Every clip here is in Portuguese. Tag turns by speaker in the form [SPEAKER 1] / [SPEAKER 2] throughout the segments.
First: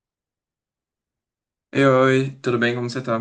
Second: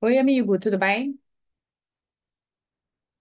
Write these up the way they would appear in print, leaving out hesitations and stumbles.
[SPEAKER 1] Oi, amigo, tudo bem?
[SPEAKER 2] Ei, oi, tudo bem? Como você tá?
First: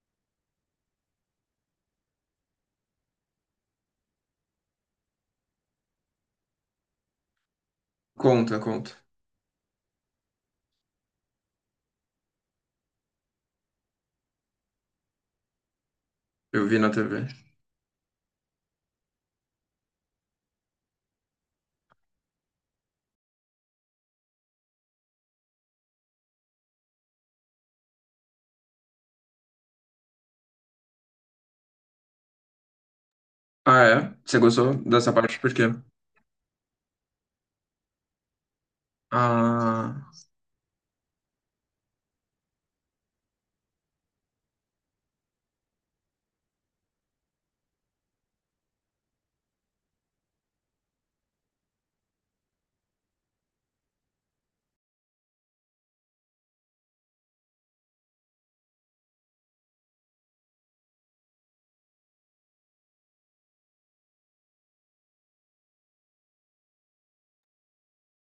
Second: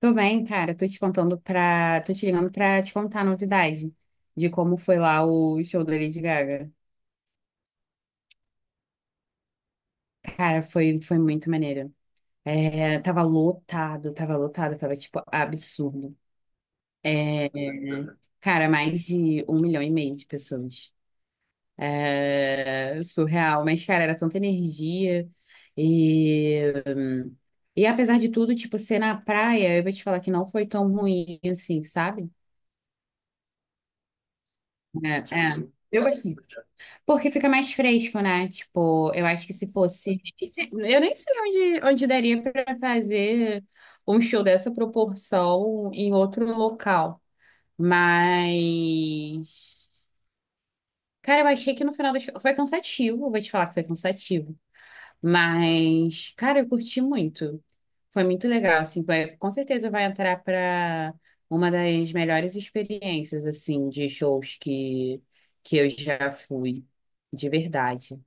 [SPEAKER 1] Tô bem, cara. Tô te contando pra. Tô te ligando pra te contar a novidade de como foi lá o show da Lady Gaga.
[SPEAKER 2] Conta, conta.
[SPEAKER 1] Cara, foi muito maneiro. Tava lotado, tava lotado, tava tipo absurdo.
[SPEAKER 2] Eu vi na TV.
[SPEAKER 1] Cara, mais de um milhão e meio de pessoas. É, surreal. Mas, cara, era tanta energia. E, e apesar de tudo, tipo, ser na praia, eu vou te falar que não foi tão ruim assim, sabe?
[SPEAKER 2] Ah, é? Você gostou
[SPEAKER 1] É,
[SPEAKER 2] dessa parte? Por quê?
[SPEAKER 1] é. Eu gostei. Porque fica mais fresco, né? Tipo, eu acho que se
[SPEAKER 2] Ah,
[SPEAKER 1] fosse. Eu nem sei onde daria para fazer um show dessa proporção em outro local. Mas. Cara, eu achei que no final do show. Foi cansativo, vou te falar que foi cansativo. Mas, cara, eu curti muito. Foi muito legal, assim, com certeza vai entrar para uma das melhores experiências, assim, de shows que eu já fui, de verdade.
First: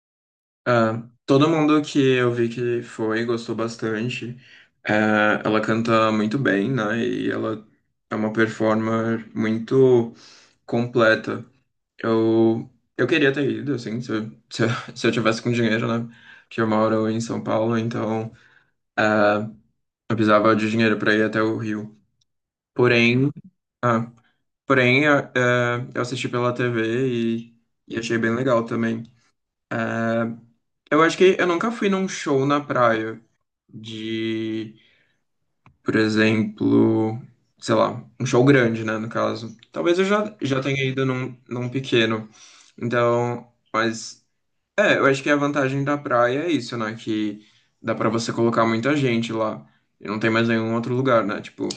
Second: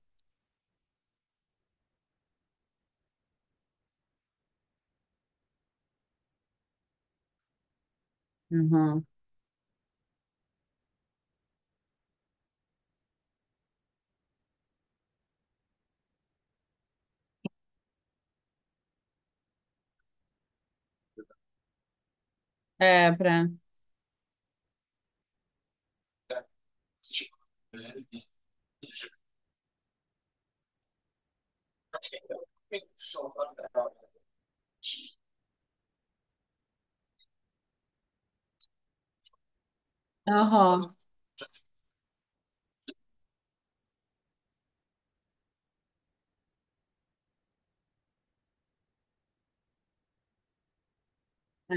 [SPEAKER 2] todo mundo que eu vi que foi gostou bastante. É, ela canta muito bem, né? E ela é uma
[SPEAKER 1] Uhum.
[SPEAKER 2] performer muito completa. Eu, eu queria ter ido, assim, se eu, se eu, se eu tivesse com dinheiro, né? Porque eu moro em São Paulo, então é, eu precisava de dinheiro para ir até o Rio.
[SPEAKER 1] É,
[SPEAKER 2] Porém,
[SPEAKER 1] pra...
[SPEAKER 2] Porém, eu assisti pela TV e achei bem legal também. Eh, Eu acho que eu nunca fui num show na praia de, por exemplo, sei lá, um show grande, né, no caso. Talvez eu já, já tenha
[SPEAKER 1] Uhum.
[SPEAKER 2] ido num pequeno. Então, mas é, eu acho que a vantagem da praia é isso, né, que dá pra você colocar muita gente lá. E não tem mais nenhum outro lugar, né? Tipo,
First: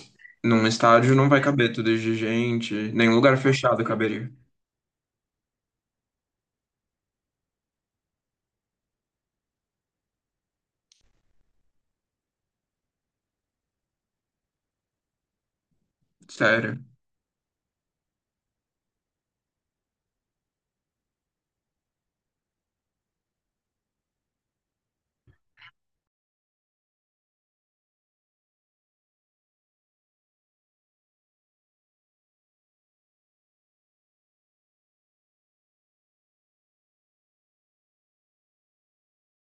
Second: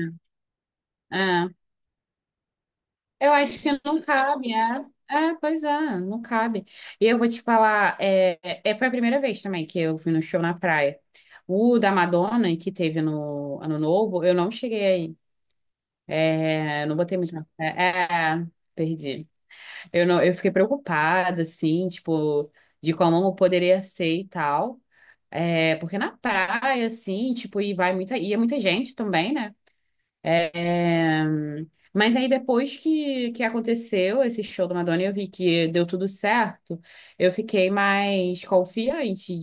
[SPEAKER 2] num estádio
[SPEAKER 1] É.
[SPEAKER 2] não vai
[SPEAKER 1] É.
[SPEAKER 2] caber tudo de gente, nenhum
[SPEAKER 1] Eu
[SPEAKER 2] lugar
[SPEAKER 1] acho que
[SPEAKER 2] fechado
[SPEAKER 1] não
[SPEAKER 2] caberia.
[SPEAKER 1] cabe, é. É, pois é, não cabe. E eu vou te falar, foi a primeira vez também que eu fui no show na praia. O da Madonna, que teve no Ano Novo, eu não cheguei aí.
[SPEAKER 2] Sério.
[SPEAKER 1] É, não botei muita fé. É, perdi. Eu não, eu fiquei preocupada, assim, tipo, de como eu poderia ser e tal. É, porque na praia, assim, tipo, ia muita gente também, né? É, mas aí depois que aconteceu esse show da Madonna, e eu vi que deu tudo certo, eu fiquei mais confiante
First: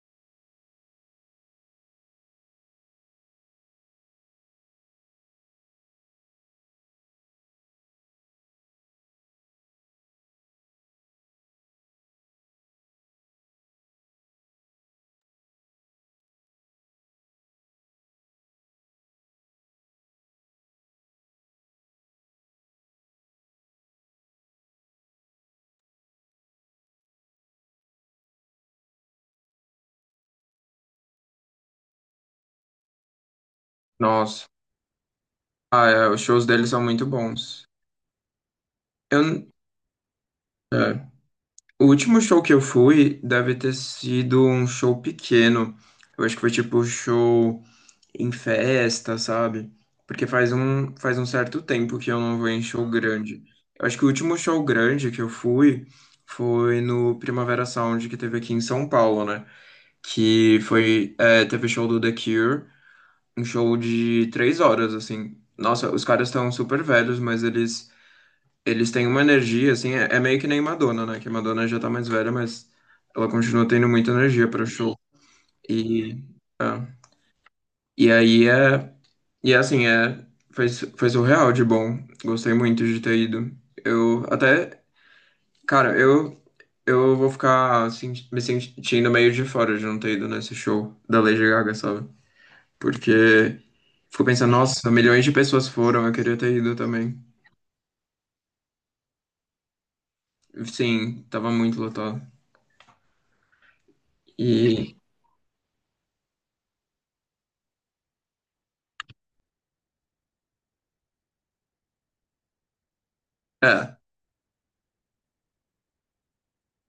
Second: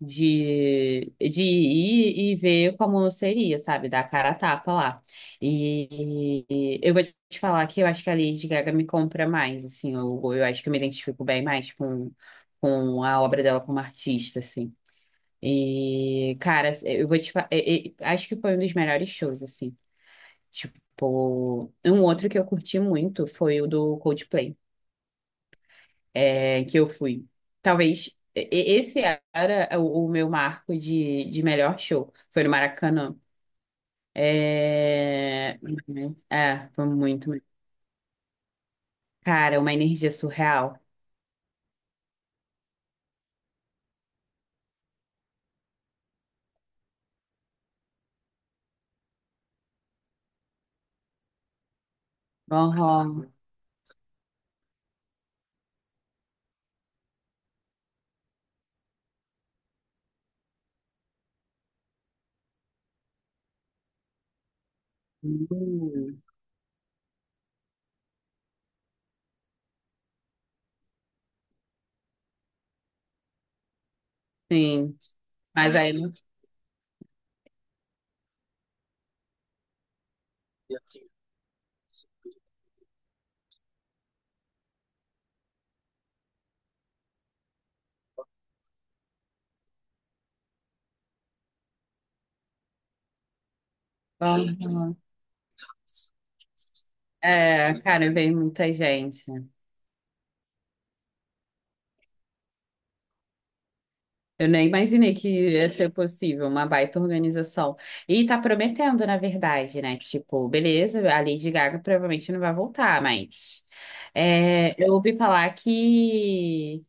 [SPEAKER 1] de ir e ver como seria, sabe? Dar a cara a tapa lá. E, eu vou te falar que eu acho que a Lady Gaga me compra mais, assim, eu acho que eu me identifico bem mais com a obra dela como artista, assim. E, cara, eu vou te falar, acho que foi um dos melhores shows, assim. Tipo, um outro que eu curti muito foi o do Coldplay é, que eu fui. Talvez esse era o meu marco de melhor show. Foi no Maracanã.
[SPEAKER 2] Nossa.
[SPEAKER 1] É,
[SPEAKER 2] Ah, é, os shows
[SPEAKER 1] é,
[SPEAKER 2] deles são
[SPEAKER 1] foi
[SPEAKER 2] muito
[SPEAKER 1] muito.
[SPEAKER 2] bons. Eu, n-
[SPEAKER 1] Cara, uma energia surreal.
[SPEAKER 2] é, o último show que eu fui deve ter sido um show pequeno. Eu acho que foi tipo show em festa, sabe? Porque faz um certo tempo que eu não vou em show
[SPEAKER 1] Aham.
[SPEAKER 2] grande. Eu acho que o último show grande que eu fui foi no Primavera Sound que teve aqui em São Paulo, né? Que foi, é, teve show do The Cure, um show de três horas, assim. Nossa, os
[SPEAKER 1] Hum.
[SPEAKER 2] caras estão super velhos, Eles têm uma energia, assim, é meio que nem Madonna, né? Que Madonna já tá mais velha, mas ela continua tendo muita energia para o
[SPEAKER 1] Sim,
[SPEAKER 2] show.
[SPEAKER 1] mas aí não.
[SPEAKER 2] E, ah, e aí é. E é assim, foi, foi surreal de bom. Gostei muito de ter ido. Eu até. Cara, eu. Eu vou ficar me sentindo meio de fora de não ter ido nesse show da Lady Gaga, sabe? Porque fico pensando, nossa,
[SPEAKER 1] Aham.
[SPEAKER 2] milhões de pessoas foram, eu queria ter ido também.
[SPEAKER 1] É, cara, veio muita gente.
[SPEAKER 2] Sim, tava muito lotado.
[SPEAKER 1] Eu nem
[SPEAKER 2] E.
[SPEAKER 1] imaginei que ia ser possível, uma baita organização. E tá prometendo, na verdade, né? Tipo, beleza, a Lady Gaga provavelmente não vai voltar, mas
[SPEAKER 2] É.
[SPEAKER 1] é, eu ouvi falar que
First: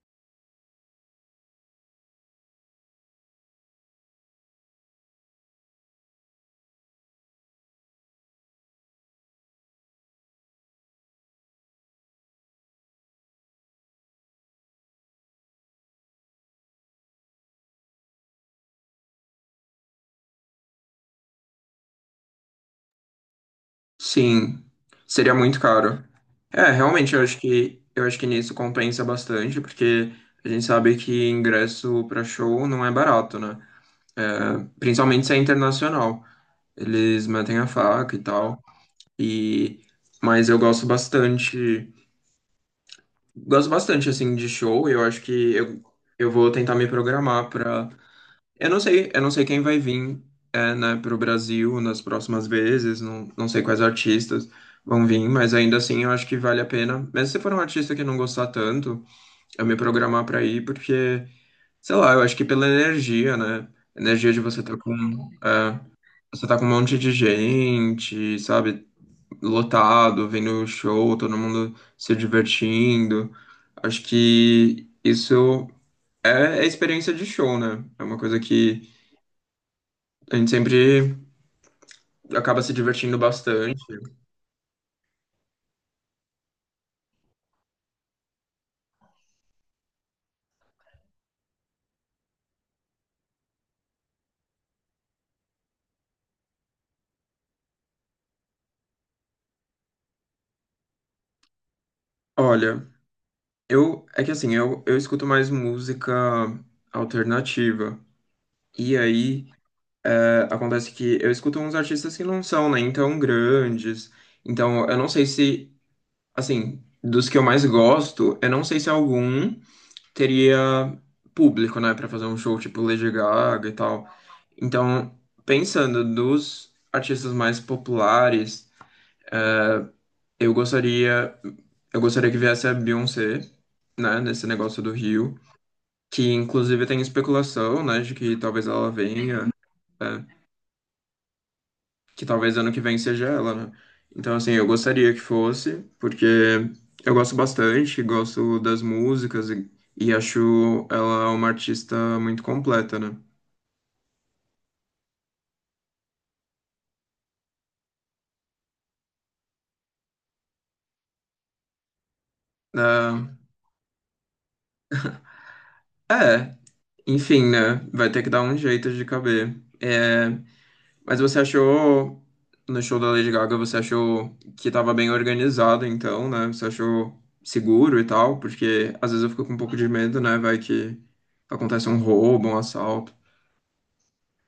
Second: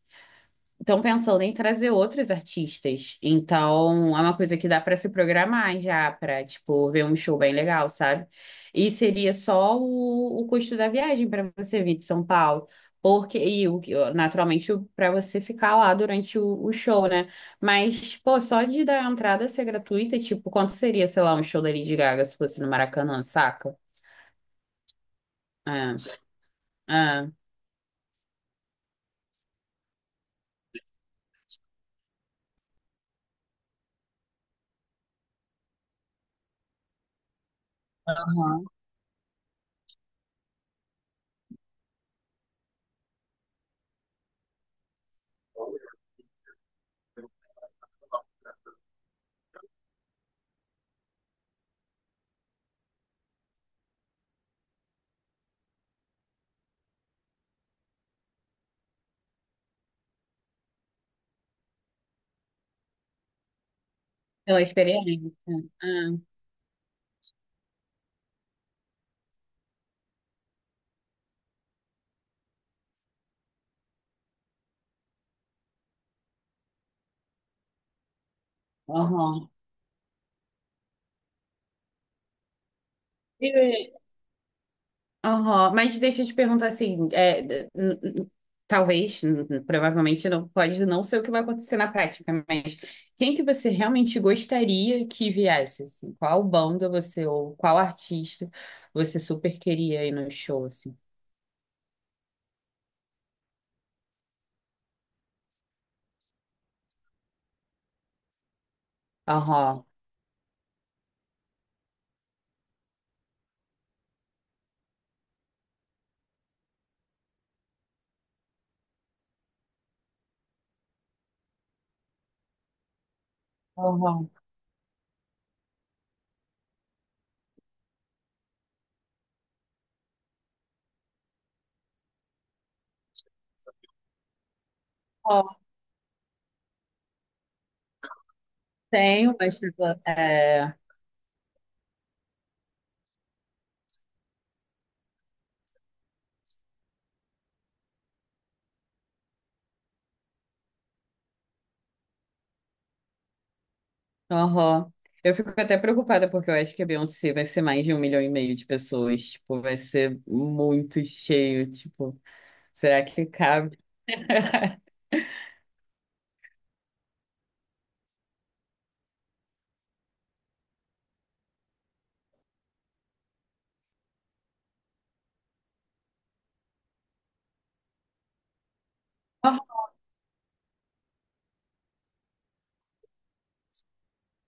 [SPEAKER 1] estão pensando em trazer outros artistas. Então, é uma coisa que dá para se programar já, para, tipo, ver um show bem legal, sabe? E seria só o custo da viagem para você vir de São Paulo. Porque, e o, que- naturalmente, para você ficar lá durante o show, né? Mas, pô, só de dar a entrada ser gratuita, tipo, quanto seria, sei lá, um show da Lady Gaga se fosse no Maracanã, saca?
[SPEAKER 2] Sim, seria muito
[SPEAKER 1] É,
[SPEAKER 2] caro. É, realmente,
[SPEAKER 1] é,
[SPEAKER 2] eu acho que nisso compensa bastante, porque a gente sabe que ingresso para show não é barato, né? É, principalmente se é internacional. Eles metem a faca e tal.
[SPEAKER 1] aham.
[SPEAKER 2] E mas eu gosto bastante, assim de show, eu acho que eu vou tentar me programar para eu não sei quem vai vir, é, né, pro Brasil nas próximas vezes, não, não sei quais artistas vão vir, mas ainda assim eu acho que vale a pena. Mesmo se for um artista que não gostar tanto, eu me programar pra ir, porque, sei lá, eu acho que pela energia, né? Energia de você
[SPEAKER 1] Pela
[SPEAKER 2] tá com,
[SPEAKER 1] experiência.
[SPEAKER 2] é,
[SPEAKER 1] É, é,
[SPEAKER 2] você tá com um monte de gente, sabe? Lotado, vendo o show, todo mundo se divertindo. Acho que isso é experiência de show, né? É uma coisa que
[SPEAKER 1] aham.
[SPEAKER 2] a gente sempre acaba se divertindo bastante.
[SPEAKER 1] Aham, mas deixa eu te perguntar assim, é, n- n- talvez, provavelmente não pode não ser o que vai acontecer na prática, mas quem que você realmente gostaria que viesse, assim? Qual banda você ou qual artista você super queria ir no show, assim?
[SPEAKER 2] Olha, eu é que assim, eu escuto mais música alternativa. E aí
[SPEAKER 1] Aham,
[SPEAKER 2] é, acontece que eu escuto uns artistas que não são nem tão grandes. Então, eu não sei se, assim, dos que eu mais gosto, eu não sei se algum teria público, né, pra fazer um show tipo Lady Gaga e tal.
[SPEAKER 1] aham.
[SPEAKER 2] Então, pensando dos artistas mais populares, Eu gostaria, eu gostaria que viesse a Beyoncé, né, nesse negócio do Rio,
[SPEAKER 1] Ó,
[SPEAKER 2] que inclusive tem especulação, né, de que talvez ela
[SPEAKER 1] tenho,
[SPEAKER 2] venha,
[SPEAKER 1] mas tipo,
[SPEAKER 2] né,
[SPEAKER 1] é,
[SPEAKER 2] que talvez ano que vem seja ela, né? Então, assim, eu gostaria que fosse, porque eu gosto bastante, gosto das músicas e acho ela uma artista muito completa, né?
[SPEAKER 1] aham. Eu fico até preocupada porque eu acho que a Beyoncé vai ser mais de um milhão e meio de pessoas, tipo, vai ser muito cheio, tipo, será que
[SPEAKER 2] Ah,
[SPEAKER 1] cabe?
[SPEAKER 2] é, enfim, né, vai ter que dar um jeito de caber. É, mas você achou, no show da Lady Gaga, você achou que tava bem organizado, então, né? Você achou seguro e tal? Porque às vezes eu fico com um pouco de medo, né? Vai que acontece um roubo, um assalto.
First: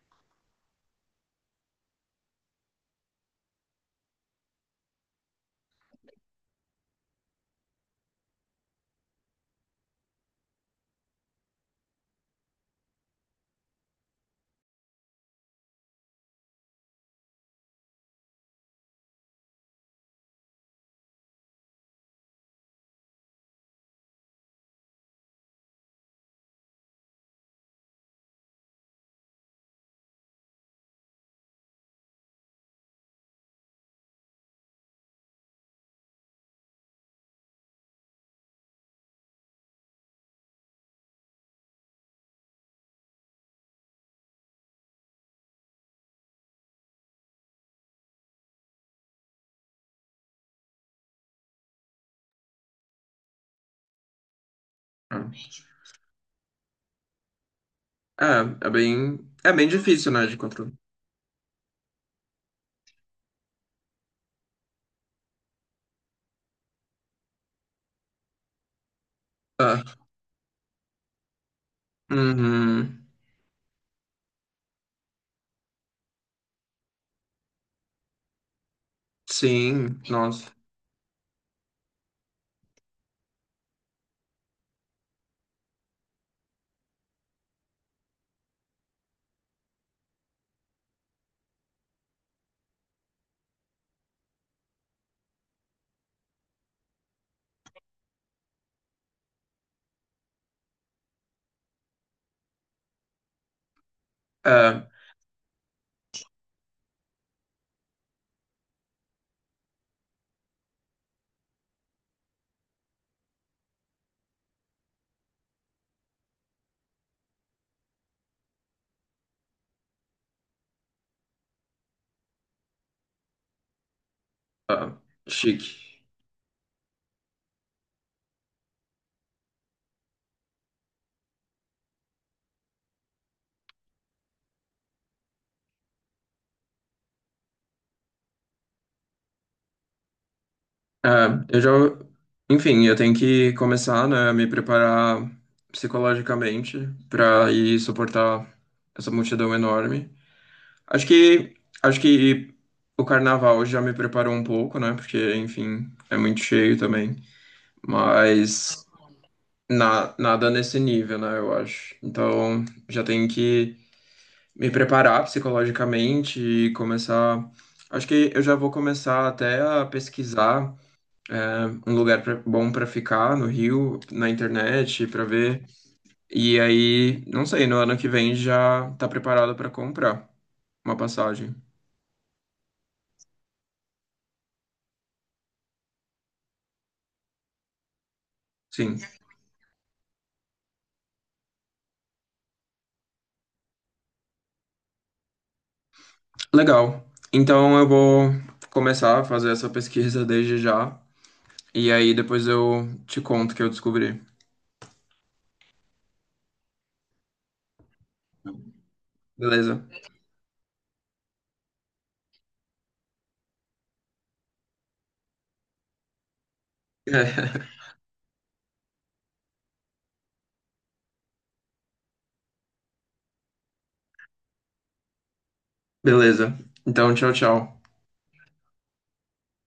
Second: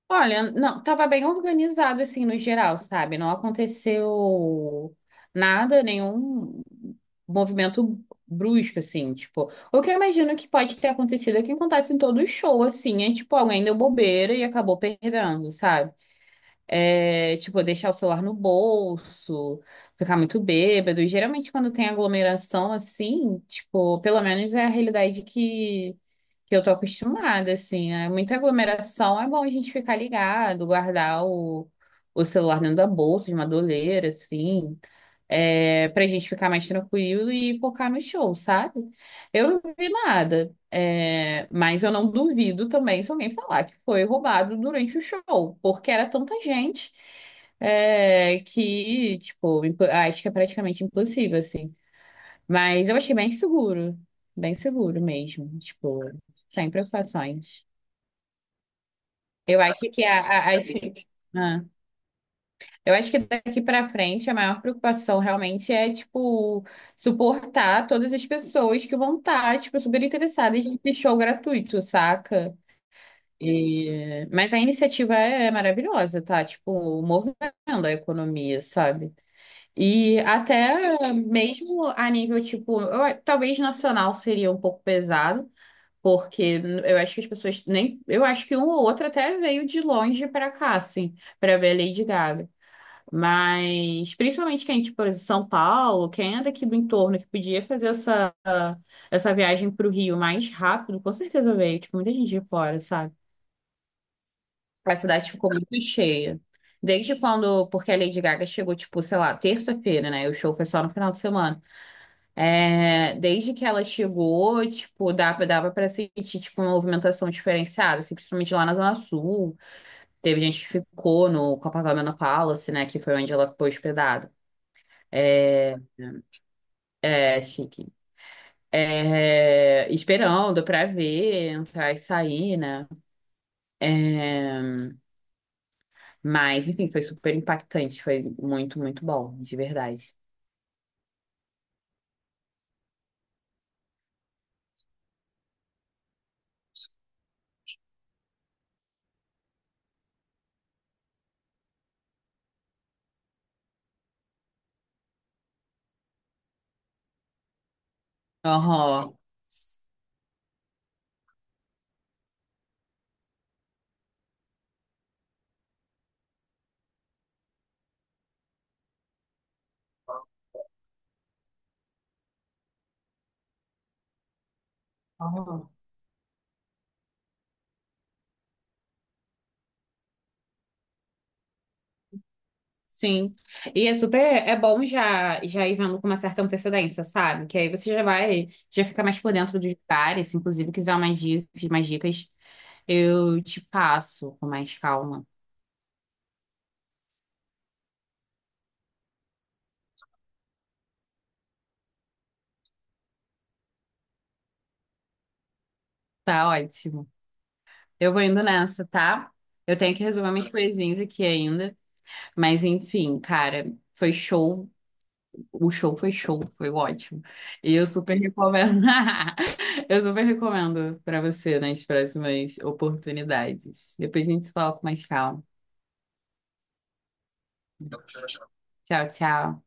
[SPEAKER 1] Olha, não, tava bem organizado assim no geral, sabe? Não aconteceu nada, nenhum movimento brusco assim, tipo, o que eu imagino que pode ter acontecido é que acontece em todo show assim, é tipo, alguém deu bobeira e acabou perdendo, sabe? É, tipo, deixar o celular no bolso, ficar muito bêbado. E, geralmente quando tem aglomeração assim, tipo, pelo menos é a realidade que eu tô acostumada, assim. É muita aglomeração, é bom a gente ficar ligado, guardar o celular dentro da bolsa, de uma doleira, assim, é, pra gente ficar mais tranquilo e focar no show, sabe? Eu não vi nada, é, mas eu não duvido também se alguém falar que foi roubado durante o show, porque era tanta gente. É, que, tipo, ah, acho que é praticamente impossível, assim. Mas eu achei bem seguro mesmo, tipo, sem preocupações.
[SPEAKER 2] É, é bem, é
[SPEAKER 1] Eu
[SPEAKER 2] bem
[SPEAKER 1] acho que
[SPEAKER 2] difícil,
[SPEAKER 1] a,
[SPEAKER 2] né, de
[SPEAKER 1] a- as-
[SPEAKER 2] controlar.
[SPEAKER 1] ah, eu acho que daqui para frente a maior preocupação realmente é, tipo, suportar todas as pessoas que vão estar, tipo,
[SPEAKER 2] É.
[SPEAKER 1] super interessadas nesse show gratuito, saca?
[SPEAKER 2] Uhum.
[SPEAKER 1] Mas a iniciativa é maravilhosa, tá? Tipo, movendo a economia, sabe?
[SPEAKER 2] Sim,
[SPEAKER 1] E
[SPEAKER 2] nossa.
[SPEAKER 1] até mesmo a nível, tipo, talvez nacional seria um pouco pesado, porque eu acho que as pessoas nem. Eu acho que um ou outro até veio de longe pra cá, assim, pra ver a Lady Gaga. Mas, principalmente quem, tipo, é de São Paulo, quem é daqui do entorno, que podia fazer essa viagem pro Rio mais rápido, com certeza veio. Tipo, muita gente de fora, sabe?
[SPEAKER 2] É,
[SPEAKER 1] A cidade ficou muito cheia. Desde quando. Porque a Lady Gaga chegou, tipo, sei lá, terça-feira, né? E o show foi só no final de semana. É, desde que ela chegou, tipo, dava para sentir, tipo, uma movimentação diferenciada, assim, principalmente lá na Zona Sul. Teve gente que ficou no Copacabana Palace, né, que foi onde ela ficou hospedada.
[SPEAKER 2] é,
[SPEAKER 1] É,
[SPEAKER 2] chique.
[SPEAKER 1] é chique. É, esperando pra ver, entrar e sair, né? É, mas, enfim, foi super impactante, foi muito, muito bom, de verdade.
[SPEAKER 2] É, eu já, enfim, eu tenho que começar, né, a me preparar psicologicamente pra ir suportar essa multidão enorme. Acho que acho que o carnaval já me preparou um pouco, né? Porque, enfim, é muito cheio também. Mas
[SPEAKER 1] Aham.
[SPEAKER 2] nada nesse nível, né? Eu acho. Então já tenho que me preparar psicologicamente e começar. Acho que eu já vou começar até a pesquisar é, um lugar pra- bom para ficar no Rio, na internet, para ver.
[SPEAKER 1] Aham.
[SPEAKER 2] E aí, não sei, no ano que vem já tá preparado para comprar uma passagem.
[SPEAKER 1] Sim. E é super, é bom já já ir vendo com uma certa antecedência, sabe? Que aí você já vai, já
[SPEAKER 2] Sim.
[SPEAKER 1] fica mais por dentro dos lugares, se inclusive quiser mais dicas, eu te passo com mais calma.
[SPEAKER 2] Legal. Então eu vou começar a fazer essa pesquisa desde já. E aí depois eu te conto o que eu descobri.
[SPEAKER 1] Tá ótimo. Eu vou indo nessa, tá? Eu
[SPEAKER 2] Beleza?
[SPEAKER 1] tenho que resolver minhas coisinhas aqui ainda, mas enfim, cara, foi show o show, foi ótimo. E eu super recomendo. Eu super recomendo para você nas próximas oportunidades. Depois a gente se fala com mais calma.
[SPEAKER 2] Beleza. Então, tchau, tchau.
[SPEAKER 1] Tchau, tchau.